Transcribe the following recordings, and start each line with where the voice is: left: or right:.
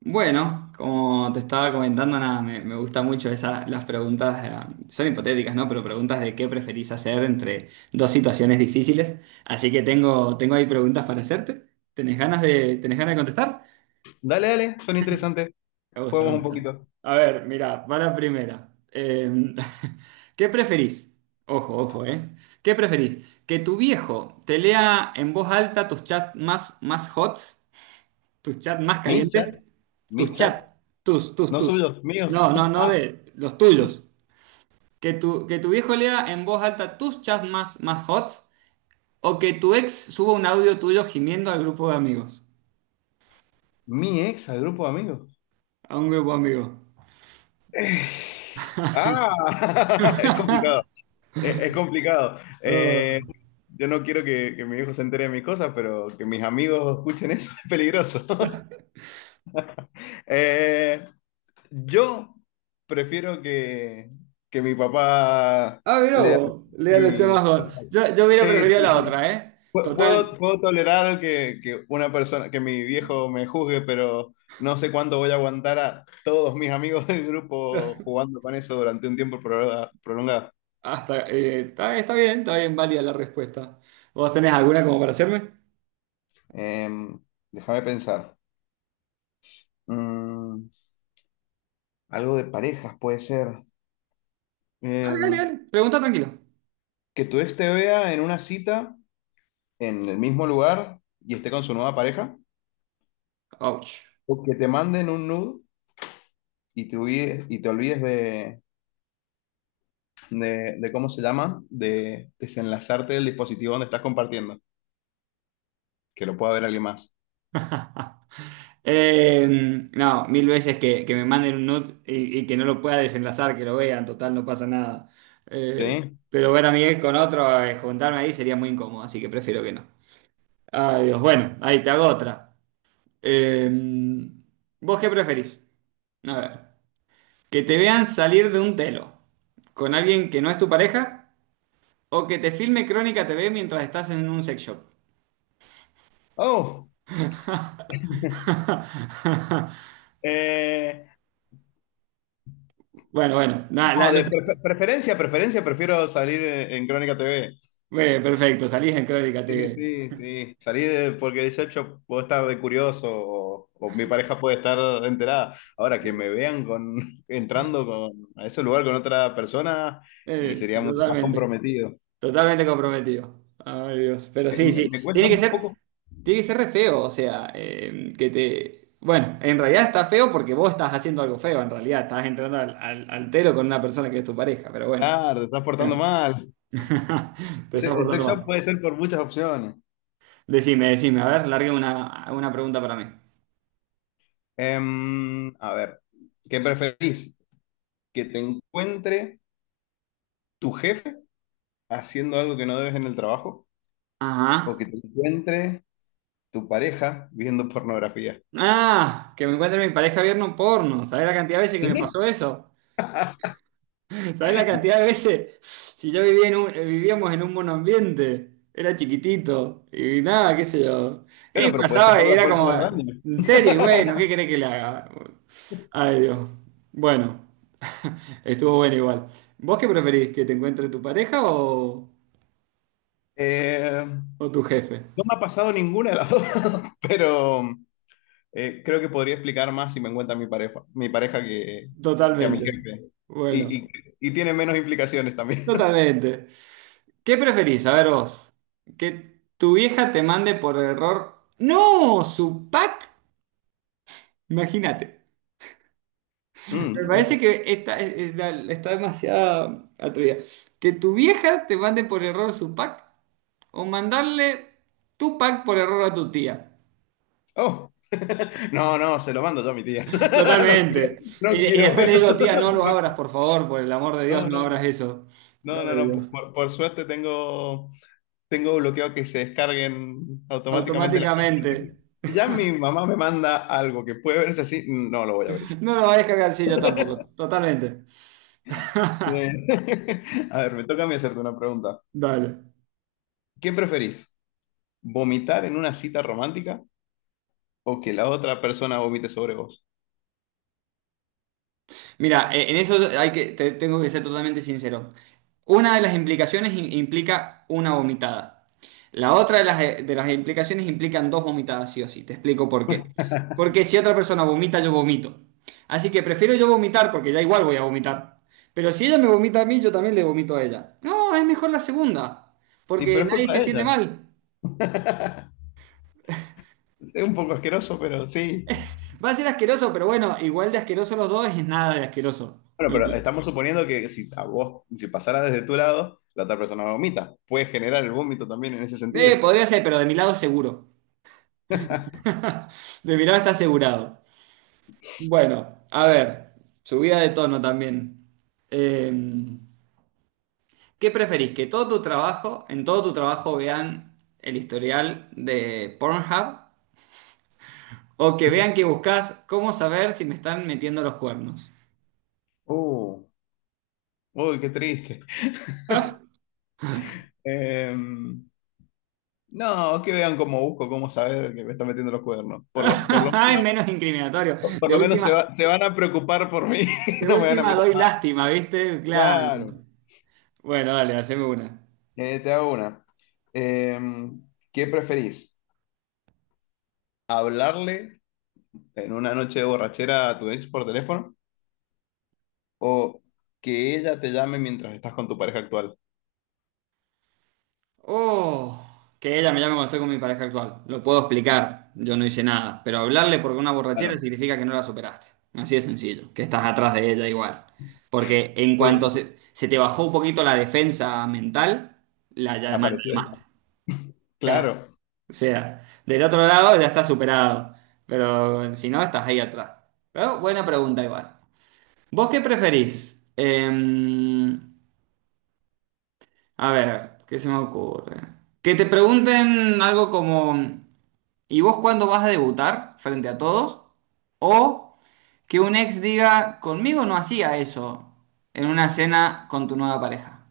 right: Bueno, como te estaba comentando, nada, me gusta mucho esa, las preguntas, son hipotéticas, ¿no? Pero preguntas de qué preferís hacer entre dos situaciones difíciles. Así que tengo ahí preguntas para hacerte. ¿Tenés ganas tenés ganas de contestar?
left: Dale, dale, son interesantes.
right: Me
left: Juguemos un
right: gusta.
left: poquito.
right: A ver, mira, va la primera. ¿Qué preferís? Ojo, ojo, ¿eh? ¿Qué preferís? ¿Que tu viejo te lea en voz alta tus chats más hots. Tus chats más
left: Mis
right: calientes.
left: chats,
right: Tus
left: mis chats,
right: chats. Tus, tus,
left: no
right: tus.
left: suyos, míos.
right: No, no, no
left: Ah,
right: de los tuyos. Que tu viejo lea en voz alta tus chats más hots. O que tu ex suba un audio tuyo gimiendo al grupo de amigos.
left: mi ex al grupo de amigos.
right: A un grupo de amigos.
left: Eh, es complicado. Es complicado. Yo no quiero que mi hijo se entere de mis cosas, pero que mis amigos escuchen eso es peligroso. Eh, yo prefiero que mi papá...
right: Ah, mira vos. Lea los chats
left: y-
right: más hots. Yo hubiera
left: Sí,
right: preferido
left: sí,
right: la
left: sí.
right: otra, ¿eh? Total.
left: Puedo, puedo tolerar que una persona, que mi viejo me juzgue, pero no sé cuándo voy a aguantar a todos mis amigos del grupo jugando con eso durante un tiempo prolongado.
right: Hasta, está bien válida la respuesta. ¿Vos tenés alguna como para hacerme?
left: Em, déjame pensar. Mm, algo de parejas puede ser. Em,
right: Dale. Pregunta tranquilo.
left: que tu ex te vea en una cita en el mismo lugar y esté con su nueva pareja.
right: Ouch.
left: O que te manden un nude y y te olvides de, de cómo se llama, de desenlazarte del dispositivo donde estás compartiendo, que lo pueda ver alguien más.
right: Eh, no, mil veces que, me manden un nude y que no lo pueda desenlazar, que lo vean, total, no pasa nada. Eh,
left: ¿Sí?
right: pero ver a Miguel con otro, juntarme ahí sería muy incómodo, así que prefiero que no. Ay, Dios, bueno, ahí te hago otra. Eh, ¿Vos qué preferís? A ver, que te vean salir de un telo con alguien que no es tu pareja o que te filme Crónica TV mientras estás en un sex shop.
left: Oh, eh,
right: Bueno, bueno, nada,
left: no, de preferencia, preferencia, prefiero salir en Crónica TV.
right: bueno, perfecto, salís en Crónica
left: Sí, sí, sí,
right: TV.
left: sí. Salir porque yo puedo estar de curioso o mi pareja puede estar enterada. Ahora que me vean con, entrando con, a ese lugar con otra persona y
right: Sí,
left: sería mucho más
right: totalmente.
left: comprometido.
right: Totalmente comprometido. Ay, Dios. Pero sí, sí.
left: Me cuesta un poco,
right: Tiene que ser re feo. O sea, que te. Bueno, en realidad está feo porque vos estás haciendo algo feo. En realidad estás entrando al telo con una persona que es tu pareja. Pero bueno.
left: claro, te estás portando
right: Claro.
left: mal.
right: Te estás
left: El
right: portando
left: sex
right: mal.
left: shop puede ser por muchas opciones.
right: Decime, decime. A ver, largue una pregunta para mí.
left: A ver, ¿qué preferís? ¿Que te encuentre tu jefe haciendo algo que no debes en el trabajo? ¿O
right: Ajá.
left: que te encuentre tu pareja viendo pornografía?
right: Ah, que me encuentre mi pareja viendo un porno. ¿Sabés la cantidad de veces que me
left: ¿Qué?
right: pasó eso? ¿Sabés la cantidad de veces? Si yo vivía en vivíamos en un monoambiente, era chiquitito y nada, qué sé yo.
left: Bueno,
right: Y
left: pero puedes
right: pasaba
left: cerrar
right: y
left: la
right: era
left: puerta
right: como,
left: del baño.
right: en serio, y bueno, ¿qué querés que le haga? Ay, Dios. Bueno, estuvo bueno igual. ¿Vos qué preferís? ¿Que te encuentre tu pareja
left: Eh,
right: o tu jefe?
left: no me ha pasado ninguna de las dos, pero creo que podría explicar más si me encuentra mi pareja que a mi
right: Totalmente.
left: jefe. Y,
right: Bueno,
left: y- y tiene menos implicaciones también.
right: totalmente. ¿Qué preferís? A ver vos. ¿Que tu vieja te mande por error? ¡No! ¿Su pack? Imagínate. Me
left: Mm,
right: parece que está, está demasiado atrevida. Que tu vieja te mande por error su pack o mandarle tu pack por error a tu tía.
left: Oh, no, no, se lo mando yo a mi tía. No quiero,
right: Totalmente. Y,
left: no
right: y
left: quiero
right: después
left: ver.
right: le digo, tía, no lo abras, por favor, por el amor de Dios,
left: No,
right: no
left: no,
right: abras
left: no.
right: eso.
left: No,
right: Gloria
left: no,
right: a
left: no.
right: Dios.
left: Por suerte tengo, tengo bloqueado que se descarguen automáticamente las cosas.
right: Automáticamente.
left: Así que si ya mi mamá me manda algo que puede verse así, no lo voy a abrir.
right: No lo va a descargar, sí, yo tampoco. Totalmente.
left: Eh, A ver, me toca a mí hacerte una pregunta.
right: Dale.
left: ¿Qué preferís? ¿Vomitar en una cita romántica o que la otra persona vomite sobre vos?
right: Mira, en eso hay que tengo que ser totalmente sincero. Una de las implicaciones implica una vomitada. La otra de las de las implicaciones implican dos vomitadas, sí o sí. Te explico por qué. Porque si otra persona vomita, yo vomito. Así que prefiero yo vomitar porque ya igual voy a vomitar. Pero si ella me vomita a mí, yo también le vomito a ella. No, es mejor la segunda,
left: Y
right: porque
left: pero es
right: nadie
left: culpa
right: se
left: de
right: siente
left: ella.
right: mal.
left: Es un poco asqueroso, pero sí.
right: Va a ser asqueroso, pero bueno, igual de asqueroso los dos es nada de asqueroso.
left: Bueno, pero estamos suponiendo que si a vos, si pasara desde tu lado, la otra persona vomita. Puede generar el vómito también en ese sentido.
right: Podría ser, pero de mi lado seguro. De mi lado está asegurado. Bueno, a ver, subida de tono también. Eh, ¿Qué preferís? ¿Que en todo tu trabajo vean el historial de Pornhub? ¿O que vean que buscas cómo saber si me están metiendo los cuernos?
left: Uh, uy, qué triste. Em, no, que vean cómo busco, cómo saber que me está metiendo los cuernos.
right: Ay, menos incriminatorio.
left: Por
right: De
left: lo menos
right: última,
left: se van a preocupar por mí,
right: de
left: no me van a
right: última
left: mirar
right: doy
left: mal.
right: lástima, ¿viste? Claro.
left: Claro.
right: Bueno, dale, haceme una.
left: Te hago una. Em, ¿Qué preferís? ¿Hablarle en una noche de borrachera a tu ex por teléfono? O que ella te llame mientras estás con tu pareja actual.
right: Oh, que ella me llame cuando estoy con mi pareja actual. Lo puedo explicar, yo no hice nada. Pero hablarle porque una borrachera
left: Claro.
right: significa que no la superaste. Así de sencillo, que estás atrás de ella igual. Porque en
left: Sí,
right: cuanto
left: sí,
right: se te bajó un poquito la defensa mental, la
left: apareció. Él.
right: llamaste. Claro.
left: Claro.
right: O sea, del otro lado ya está superado. Pero si no, estás ahí atrás. Pero buena pregunta igual. ¿Vos qué preferís? A ver, ¿qué se me ocurre? Que te pregunten algo como... ¿Y vos cuándo vas a debutar frente a todos? O que un ex diga, conmigo no hacía eso en una cena con tu nueva pareja.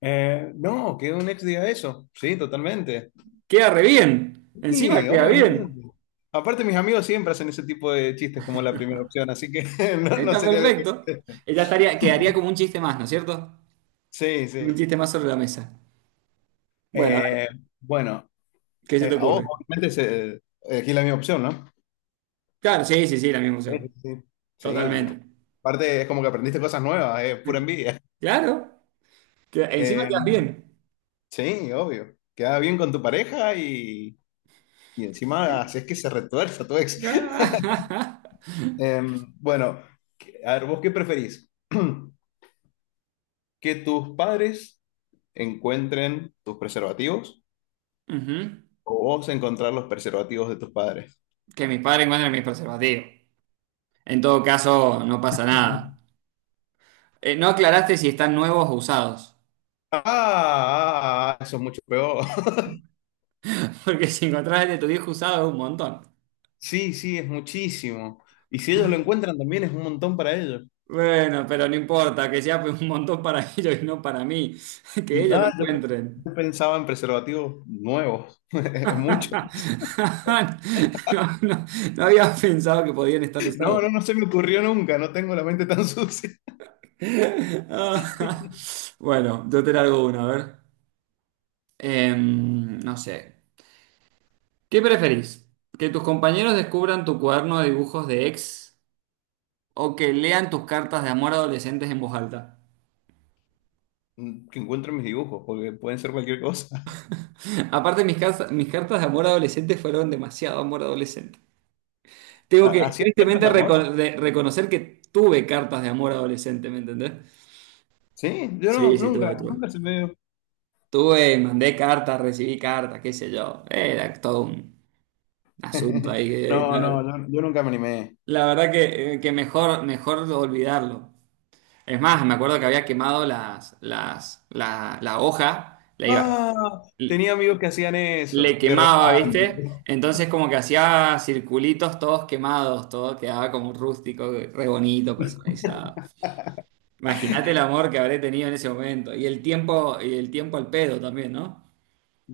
left: No, que un ex diga eso. Sí, totalmente.
right: Queda re bien. Encima
left: Sí,
right: queda
left: obviamente.
right: bien.
left: Aparte, mis amigos siempre hacen ese tipo de chistes como la primera opción, así que no, no
right: Está
left: sería algo
right: perfecto.
left: que...
right: Ella estaría, quedaría como un chiste más, ¿no es cierto?
left: Sí, sí.
right: Un chiste más sobre la mesa. Bueno,
left: Eh,
right: dale,
left: bueno,
right: ¿qué se te
left: a vos,
right: ocurre?
left: obviamente, se, elegí la misma opción, ¿no?
right: Claro, sí, sí, sí, la misma
left: Sí,
right: opción.
left: sí. Sí. Sí.
right: Totalmente.
left: Aparte, es como que aprendiste cosas nuevas, es pura envidia.
right: Claro. Encima
left: Eh,
right: quedas bien.
left: Sí, obvio. Queda bien con tu pareja y encima haces que se retuerza tu ex. Em, bueno, a ver, ¿vos qué preferís? ¿Que tus padres encuentren tus preservativos
right: Ujú.
left: o vos encontrar los preservativos de tus padres?
right: Que mis padres encuentren mis preservativos. En todo caso, no pasa nada. No aclaraste si están nuevos o usados.
left: Ah, ah, ah, eso es mucho peor.
right: Porque si encontrás el de tu viejo usado es un montón.
left: Sí, sí, es muchísimo. Y si ellos lo encuentran también es un montón para ellos.
right: Bueno, pero no importa, que sea un montón para ellos y no para mí. Que ellos lo
left: Ah, yo, pe-
right: encuentren.
left: yo pensaba en preservativos nuevos. Es mucho.
right: No, no, no había pensado que podían estar usados.
left: No, no, no se me ocurrió nunca. No tengo la mente tan sucia.
right: Ah, bueno, yo te largo una, a ver. No sé. ¿Qué preferís? ¿Que tus compañeros descubran tu cuaderno de dibujos de ex? O que lean tus cartas de amor adolescentes en voz alta.
left: Mm, que encuentro en mis dibujos, porque pueden ser cualquier cosa.
right: Aparte, mis cartas de amor adolescente fueron demasiado amor adolescente. Tengo que
left: ¿Hacías cartas
right: tristemente
left: de amor?
right: reconocer que tuve cartas de amor adolescente, ¿me entendés?
left: Sí, yo no,
right: Sí, sí,
left: nunca,
right: tuve.
left: nunca se me dio.
right: Tuve, mandé cartas, recibí cartas, qué sé yo. Era todo un asunto ahí que,
left: No,
right: claro.
left: no, yo nunca me animé.
right: La verdad que mejor, mejor olvidarlo. Es más, me acuerdo que había quemado la hoja, la iba,
left: Ah, tenía amigos que hacían
right: le
left: eso, qué
right: quemaba, ¿viste?
left: romántico.
right: Entonces como que hacía circulitos todos quemados, todo quedaba como rústico, re bonito, personalizado. Imagínate el amor que habré tenido en ese momento y el tiempo al pedo también, ¿no?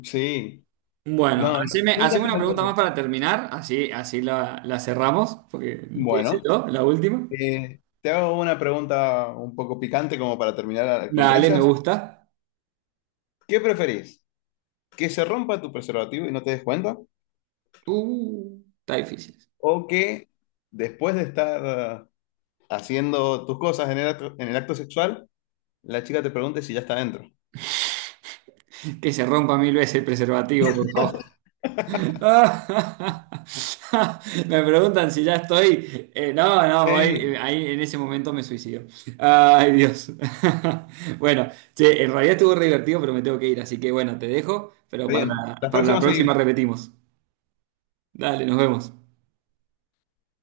left: Sí,
right: Bueno,
left: no, nunca
right: haceme
left: se
right: una
left: me
right: pregunta más
left: ocurrió.
right: para terminar, así, la, la cerramos, porque te hice
left: Bueno,
right: yo, la última.
left: te hago una pregunta un poco picante como para terminar con
right: Dale, me
left: risas.
right: gusta.
left: ¿Qué preferís? ¿Que se rompa tu preservativo y no te des cuenta?
right: Está difícil.
left: ¿O que después de estar ah, haciendo tus cosas en el acto sexual, la chica te pregunte si ya está dentro?
right: Que se rompa mil veces el preservativo, por favor. Ah, Me preguntan si ya estoy. No, no, voy.
left: Sí.
right: Ahí en ese momento me suicido. Ay, Dios. Bueno, che, en realidad estuvo re divertido, pero me tengo que ir. Así que bueno, te dejo.
left: Bien, las
right: Para la
left: próximas seguimos.
right: próxima repetimos. Dale, nos vemos.